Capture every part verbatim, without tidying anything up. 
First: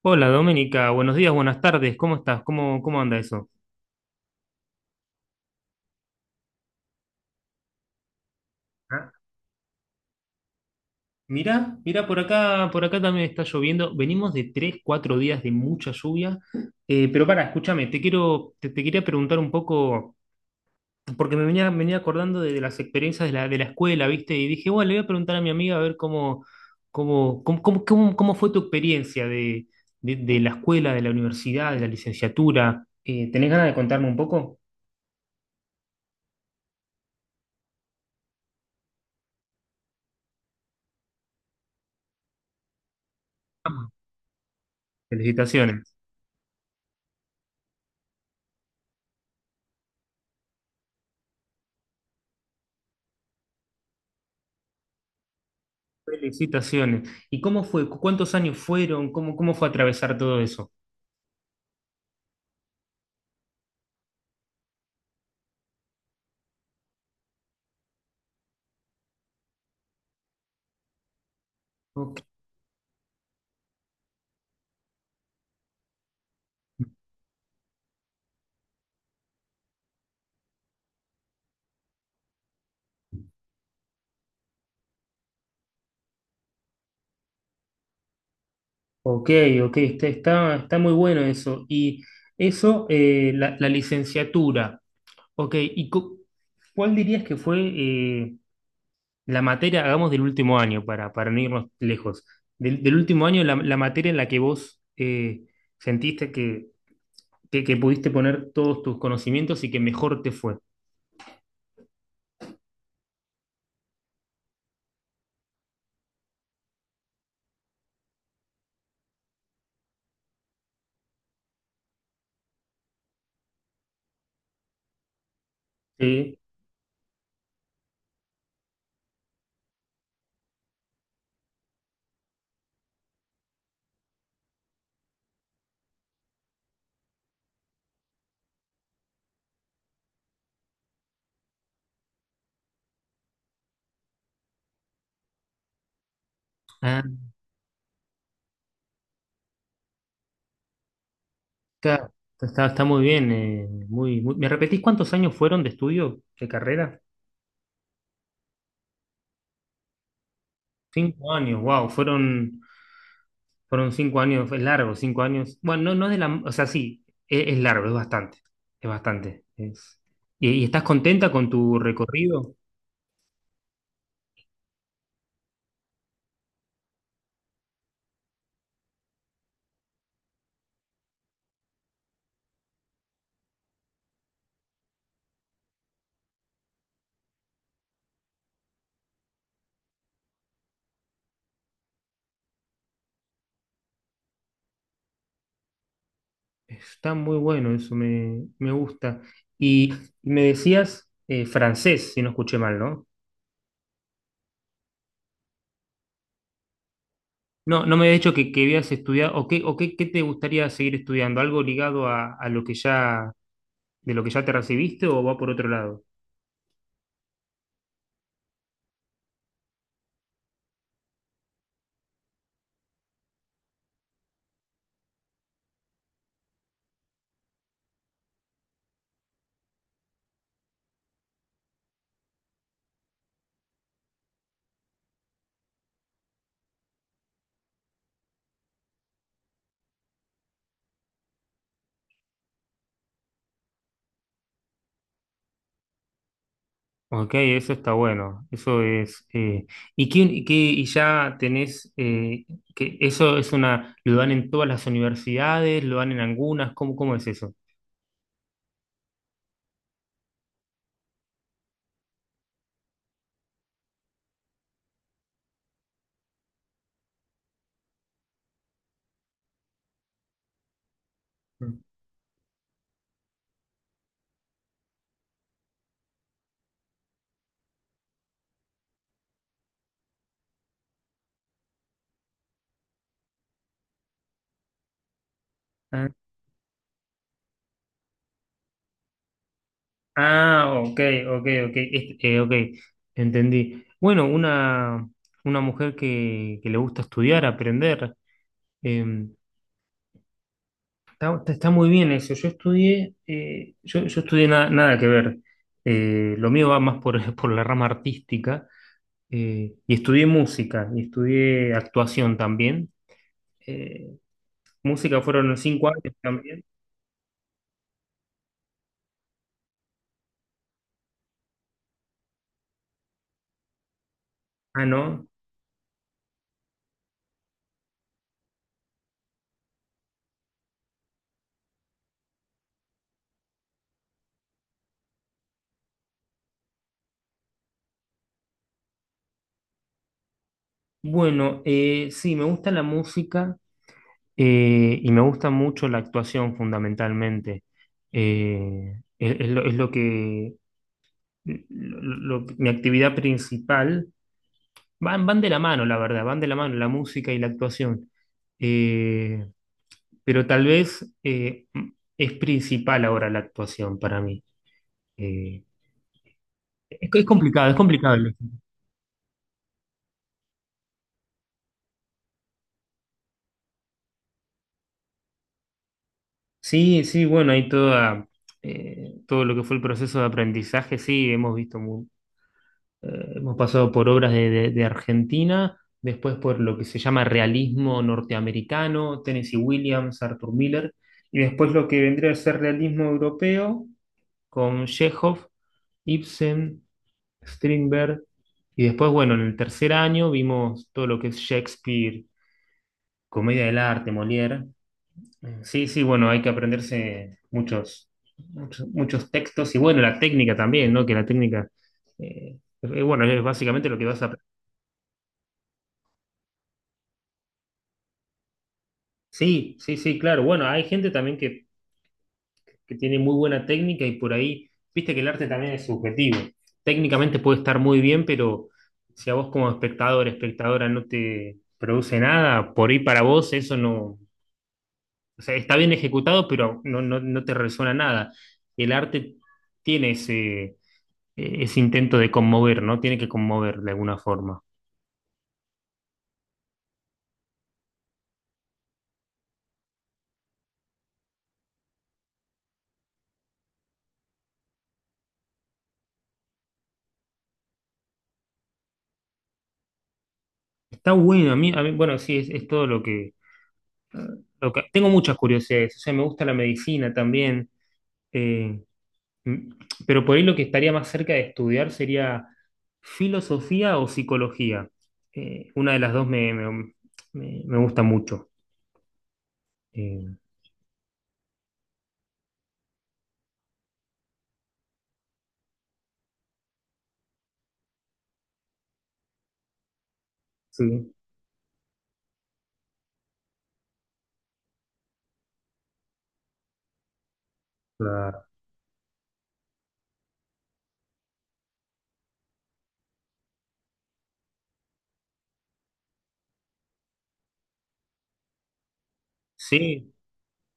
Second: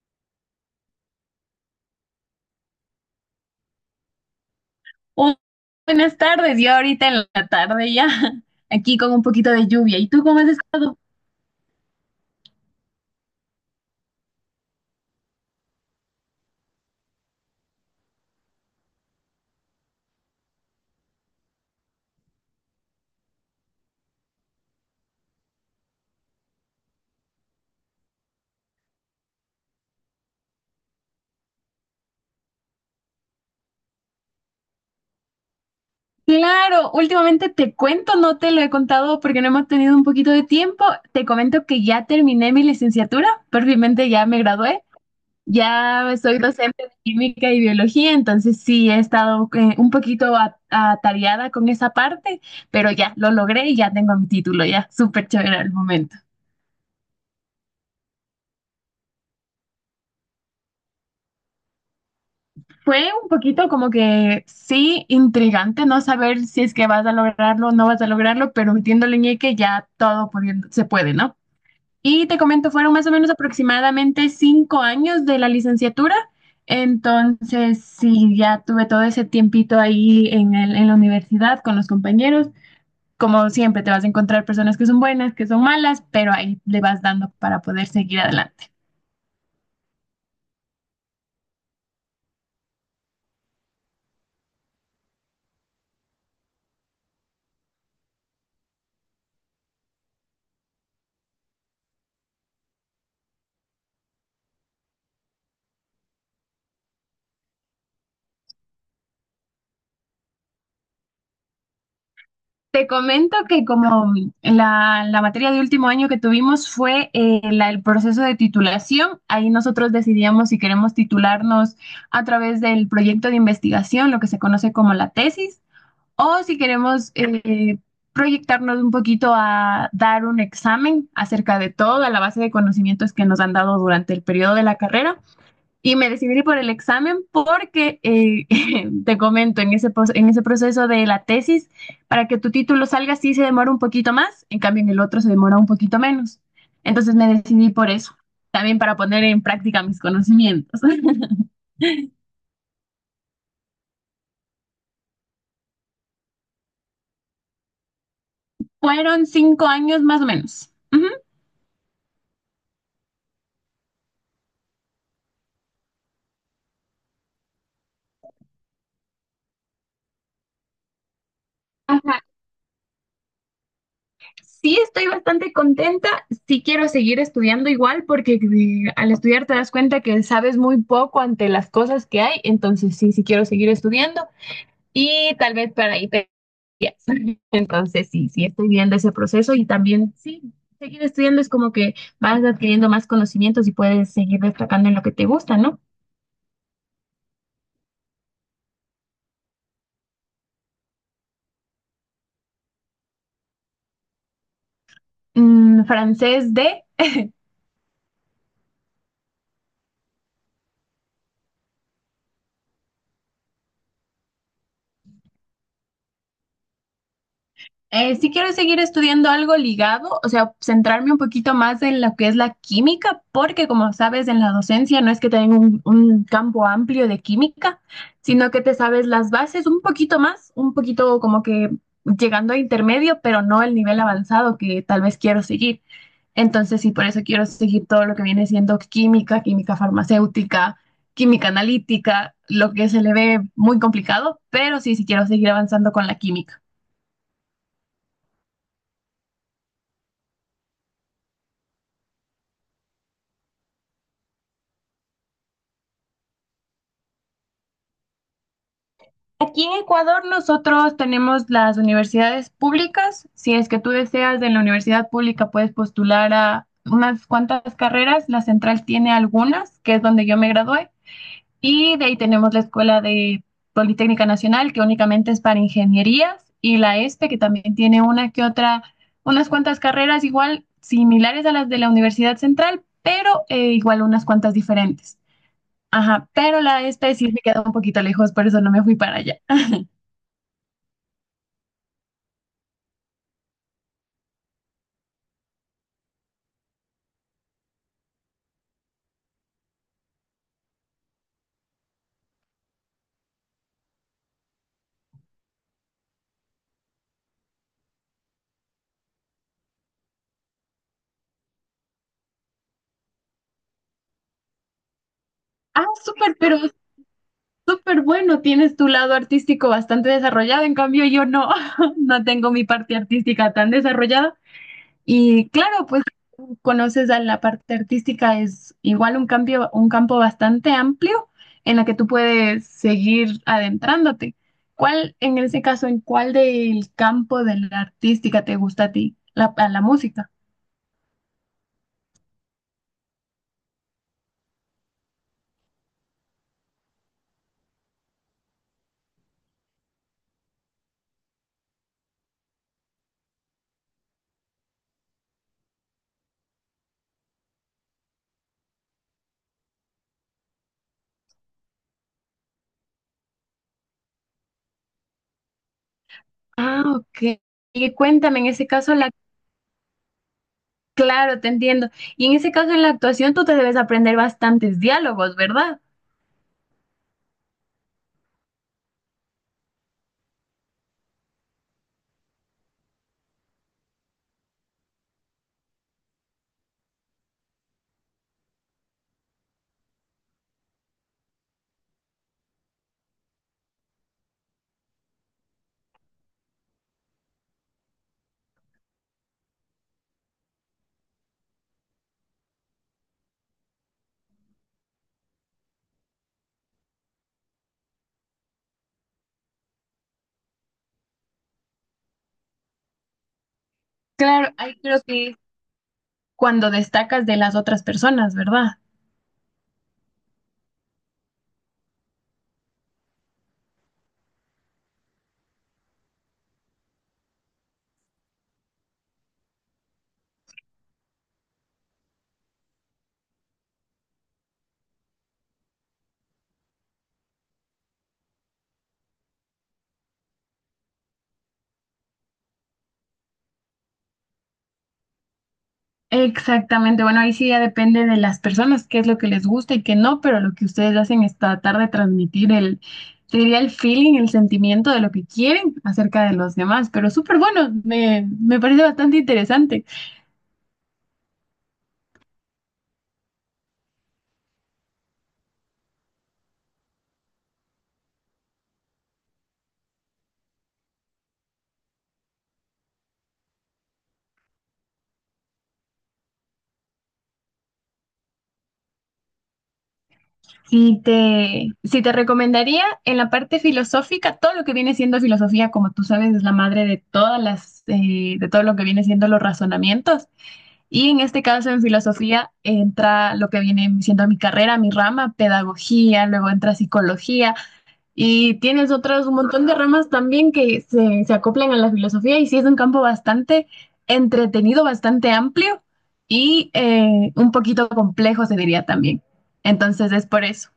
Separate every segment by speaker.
Speaker 1: Hola Doménica, buenos días, buenas tardes, ¿cómo estás? ¿Cómo, cómo anda eso?
Speaker 2: Oh, buenas tardes, yo ahorita en la tarde ya, aquí
Speaker 1: ¿Ah?
Speaker 2: con un poquito de lluvia. ¿Y tú cómo has estado?
Speaker 1: Mirá, mirá, por acá, por acá también está lloviendo. Venimos de tres, cuatro días de mucha lluvia. Eh, pero para, escúchame, te quiero, te, te quería preguntar un poco, porque me venía, me venía acordando de, de las experiencias de la, de la escuela, ¿viste? Y dije, bueno, le voy a preguntar a mi amiga a ver cómo, cómo, cómo, cómo, cómo- cómo fue tu experiencia de, de- de la escuela, de la universidad, de la licenciatura. Eh, ¿tenés ganas de contarme un poco?
Speaker 2: Claro, últimamente te cuento, no te lo he contado porque no hemos tenido un poquito de tiempo. Te comento que ya terminé mi licenciatura,
Speaker 1: Vamos.
Speaker 2: perfectamente ya me gradué,
Speaker 1: Felicitaciones.
Speaker 2: ya soy docente de química y biología, entonces sí he estado eh, un poquito a- atareada con esa parte, pero ya lo logré y ya tengo mi título, ya súper chévere al momento.
Speaker 1: Felicitaciones. ¿Y cómo fue? ¿Cu- ¿Cuántos años fueron? ¿Cómo, cómo fue atravesar todo eso?
Speaker 2: Fue un poquito como que sí, intrigante no saber si es que vas a lograrlo o no vas a lograrlo, pero metiéndole ñeque ya todo pudiendo- se puede, ¿no?
Speaker 1: Ok,
Speaker 2: Y te comento, fueron más o menos aproximadamente cinco años de la licenciatura, entonces sí, ya tuve todo ese tiempito ahí en el- en la universidad con los compañeros. Como siempre, te vas a encontrar personas que son buenas, que son malas, pero ahí le vas dando para poder seguir adelante.
Speaker 1: ok, ok. Está, está, está muy bueno eso. Y eso, eh, la, la licenciatura. Ok, ¿y cu- cuál dirías que fue eh, la materia, hagamos del último año, para, para no irnos lejos, del, del último año, la, la materia en la que vos eh, sentiste que, que, que pudiste poner todos tus conocimientos y que mejor te fue?
Speaker 2: Te comento que como la, la materia de último año que tuvimos fue eh, la- el proceso de titulación, ahí nosotros decidíamos si queremos titularnos a través del proyecto de investigación, lo que se conoce como la tesis,
Speaker 1: Sí.
Speaker 2: o si queremos eh, proyectarnos un poquito a dar un examen acerca de toda la base de conocimientos que nos han dado durante el periodo de la carrera. Y me decidí por el examen porque, eh, te comento, en ese, pos- en ese proceso de la tesis, para que tu título salga sí se demora un poquito más, en cambio en el otro se demora un poquito menos. Entonces me decidí por eso, también para poner en práctica mis conocimientos.
Speaker 1: Está, está, está muy bien. eh, muy, muy- ¿Me repetís cuántos años fueron de estudio, de carrera?
Speaker 2: Fueron cinco años más o menos. Ujú.
Speaker 1: Cinco años, wow, fueron, fueron cinco años, es largo, cinco años. Bueno, no, no es de la. O sea, sí, es, es largo, es bastante. Es bastante. es- ¿Y, y estás contenta con tu
Speaker 2: Ajá.
Speaker 1: recorrido?
Speaker 2: Sí, estoy bastante contenta. Sí quiero seguir estudiando igual porque eh, al estudiar te das cuenta que sabes muy poco ante las cosas que hay. Entonces, sí, sí quiero seguir estudiando y tal vez para ahí te... Yes. Entonces, sí, sí, estoy viendo ese proceso y también, sí, seguir estudiando es como que vas adquiriendo más conocimientos y puedes seguir destacando en lo que te gusta, ¿no?
Speaker 1: Está muy bueno, eso me, me gusta. Y me decías eh, francés, si no escuché mal, ¿no?
Speaker 2: Mm, francés de...
Speaker 1: No, no me habías dicho que, que habías estudiado, o, qué, o qué, qué te gustaría seguir estudiando, algo ligado a, a lo que ya de lo que ya te recibiste o va por otro lado?
Speaker 2: Eh, sí quiero seguir estudiando algo ligado, o sea, centrarme un poquito más en lo que es la química, porque como sabes, en la docencia no es que tenga un, un campo amplio de química, sino que te sabes las bases un poquito más, un poquito como que llegando a intermedio, pero no el nivel avanzado que tal vez quiero seguir. Entonces, sí, por eso quiero seguir todo lo que viene siendo química, química farmacéutica, química analítica, lo que se le ve muy complicado, pero sí, sí quiero seguir avanzando con la química.
Speaker 1: Ok, eso está bueno. Eso es. Eh, ¿y quién, y qué- ¿y ya tenés eh, que eso es una, lo dan en todas las universidades, lo dan en algunas? ¿Cómo, cómo es eso?
Speaker 2: Aquí en Ecuador nosotros tenemos las universidades públicas. Si es que tú deseas en la universidad pública puedes postular a unas cuantas carreras. La central tiene algunas, que es donde yo me gradué. Y de ahí tenemos la Escuela de Politécnica Nacional, que únicamente es para ingenierías, y la ESPE, que también tiene una que otra, unas cuantas carreras igual similares a las de la Universidad Central, pero eh, igual unas cuantas diferentes.
Speaker 1: Ah,
Speaker 2: Ajá, pero la ESPE sí me queda un poquito lejos, por eso no me fui para allá.
Speaker 1: ah, ok, ok, ok, es- eh, ok, entendí. Bueno, una, una mujer que, que le gusta estudiar, aprender. Está, está- está muy bien eso. Yo estudié, eh, yo, yo estudié na- nada que ver. Eh, lo mío va más por, por la rama artística. Eh, y estudié música, y estudié actuación también. Eh, Música fueron los
Speaker 2: Ah,
Speaker 1: cinco años
Speaker 2: súper, pero
Speaker 1: también.
Speaker 2: es súper bueno. Tienes tu lado artístico bastante desarrollado. En cambio, yo no, no tengo mi parte artística tan desarrollada.
Speaker 1: Ah, ¿no?
Speaker 2: Y claro, pues conoces a la parte artística es igual un cambio, un campo bastante amplio en la que tú puedes seguir adentrándote. ¿Cuál, en ese caso, en cuál del campo de la artística te gusta a ti? La, a la música.
Speaker 1: Bueno, eh, sí, me gusta la música eh, y me gusta mucho la actuación fundamentalmente. Eh, es, es lo, es lo que, lo- lo- lo- mi actividad principal. Van, van de la mano, la verdad, van de la mano la música y la actuación. Eh, pero tal vez eh, es principal ahora la actuación para mí. Eh,
Speaker 2: Ah,
Speaker 1: es, es
Speaker 2: ok.
Speaker 1: complicado, es
Speaker 2: Y
Speaker 1: complicado.
Speaker 2: cuéntame, en ese caso, la... Claro, te entiendo. Y en ese caso, en la actuación, tú te debes aprender bastantes diálogos, ¿verdad?
Speaker 1: Sí, sí, bueno, hay toda, eh, todo lo que fue el proceso de aprendizaje. Sí, hemos visto, mu- eh, hemos pasado por obras de, de- de Argentina, después por lo que se llama realismo norteamericano, Tennessee Williams, Arthur Miller, y después lo que vendría a ser realismo europeo con Chekhov, Ibsen, Strindberg. Y después, bueno, en el tercer año vimos todo lo que es Shakespeare, comedia del arte, Molière. Mm, sí, sí, bueno, hay que aprenderse muchos, muchos, muchos textos y bueno, la técnica también, ¿no? Que la técnica, eh, eh, bueno, es básicamente lo que vas a...
Speaker 2: Claro, ahí creo que es cuando destacas de las otras personas, ¿verdad?
Speaker 1: Sí, sí, sí, claro. Bueno, hay gente también que que tiene muy buena técnica y por ahí, viste que el arte también es subjetivo. Técnicamente puede estar muy bien, pero si a vos como espectador, espectadora no te produce nada, por ahí para vos eso no, o sea, está bien ejecutado, pero no, no, no te resuena nada. El arte tiene ese, ese intento de conmover, ¿no? Tiene que conmover de alguna forma.
Speaker 2: Exactamente. Bueno, ahí sí ya depende de las personas, qué es lo que les gusta y qué no, pero lo que ustedes hacen es tratar de transmitir el, sería el feeling, el sentimiento de lo que quieren acerca de los demás. Pero súper bueno, me, me parece bastante interesante.
Speaker 1: Está bueno, a mí, a mí bueno, sí, es, es todo lo que, lo que- tengo muchas curiosidades, o sea, me gusta la medicina también. eh, Mm, Pero por ahí lo que estaría más cerca de estudiar sería filosofía o psicología. Eh, una de las dos me, me- me- me gusta mucho. Eh,
Speaker 2: Sí te, sí te recomendaría en la parte filosófica, todo lo que viene siendo filosofía, como tú sabes, es la madre de todas las, eh, de todo lo que viene siendo los razonamientos. Y
Speaker 1: sí,
Speaker 2: en este caso, en filosofía, entra lo que viene siendo mi carrera, mi rama, pedagogía, luego entra psicología,
Speaker 1: claro.
Speaker 2: y tienes otros un montón de ramas también que se, se acoplan a la filosofía, y sí es un campo bastante entretenido, bastante amplio y eh, un poquito complejo, se diría también. Entonces
Speaker 1: Sí,
Speaker 2: es por eso.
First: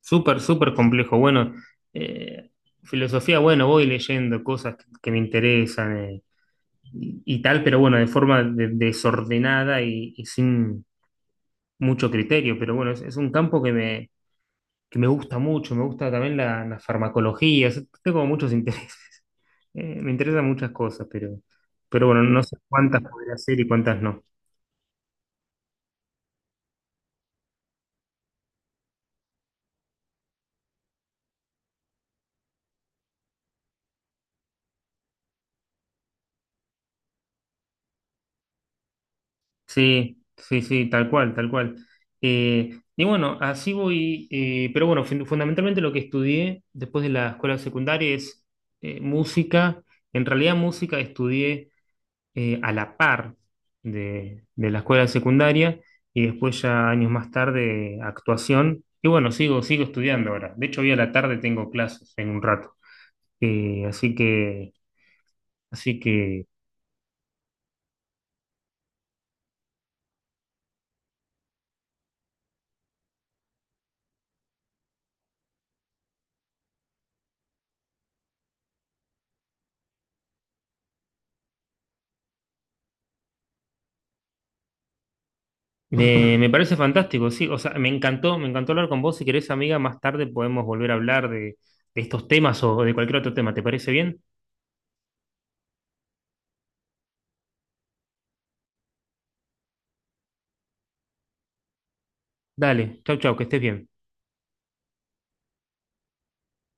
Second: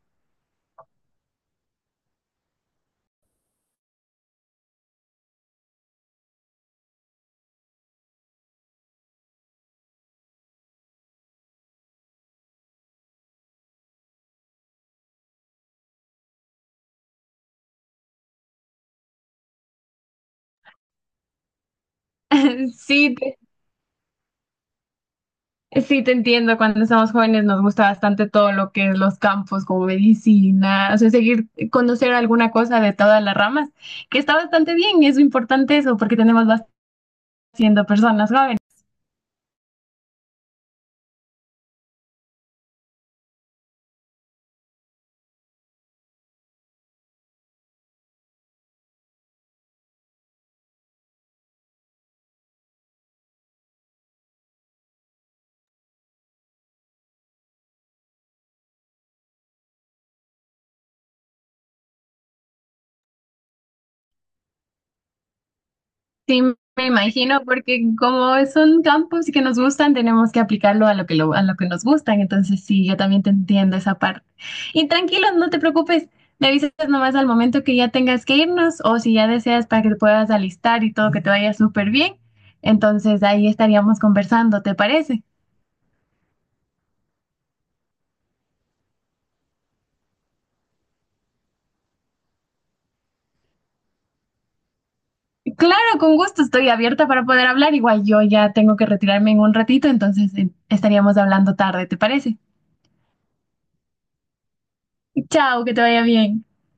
Speaker 1: súper, súper complejo. Bueno, eh, filosofía, bueno, voy leyendo cosas que, que me interesan eh, y, y tal, pero bueno, de forma de- desordenada y, y sin mucho criterio. Pero bueno, es, es un campo que me, que me gusta mucho, me gusta también la, la farmacología, o sea, tengo como muchos intereses. Eh, me interesan muchas cosas, pero, pero bueno, no sé cuántas
Speaker 2: Sí,
Speaker 1: podría
Speaker 2: te,
Speaker 1: hacer y cuántas no.
Speaker 2: sí te entiendo. Cuando somos jóvenes nos gusta bastante todo lo que es los campos como medicina, o sea, seguir conocer alguna cosa de todas las ramas, que está bastante bien y es importante eso porque tenemos bastante siendo personas jóvenes.
Speaker 1: Sí, sí, sí, tal cual, tal cual. Eh, y bueno, así voy, eh, pero bueno, fun- fundamentalmente lo que estudié después de la escuela secundaria es eh, música. En realidad música estudié eh, a la par de, de la escuela secundaria y después ya años más tarde actuación. Y bueno, sigo, sigo estudiando ahora. De hecho, hoy a la tarde tengo clases en un rato. Eh, así que, así
Speaker 2: Sí,
Speaker 1: que
Speaker 2: me imagino, porque como son campos que nos gustan, tenemos que aplicarlo a lo que lo, a lo que nos gustan. Entonces, sí, yo también te entiendo esa parte. Y tranquilo, no te preocupes. Me avisas nomás al momento que ya tengas que irnos o si ya deseas para que te puedas alistar y todo que te vaya súper bien. Entonces, ahí estaríamos conversando, ¿te parece?
Speaker 1: me, me parece fantástico, sí. O sea, me encantó, me encantó hablar con vos. Si querés, amiga, más tarde podemos volver a hablar de, de estos temas o de cualquier otro tema. ¿Te parece bien?
Speaker 2: Claro, con gusto, estoy abierta para poder hablar. Igual yo ya tengo que retirarme en un ratito, entonces eh, estaríamos hablando tarde, ¿te parece?
Speaker 1: Dale, chau, chau, que estés bien.
Speaker 2: Chao, que te vaya bien.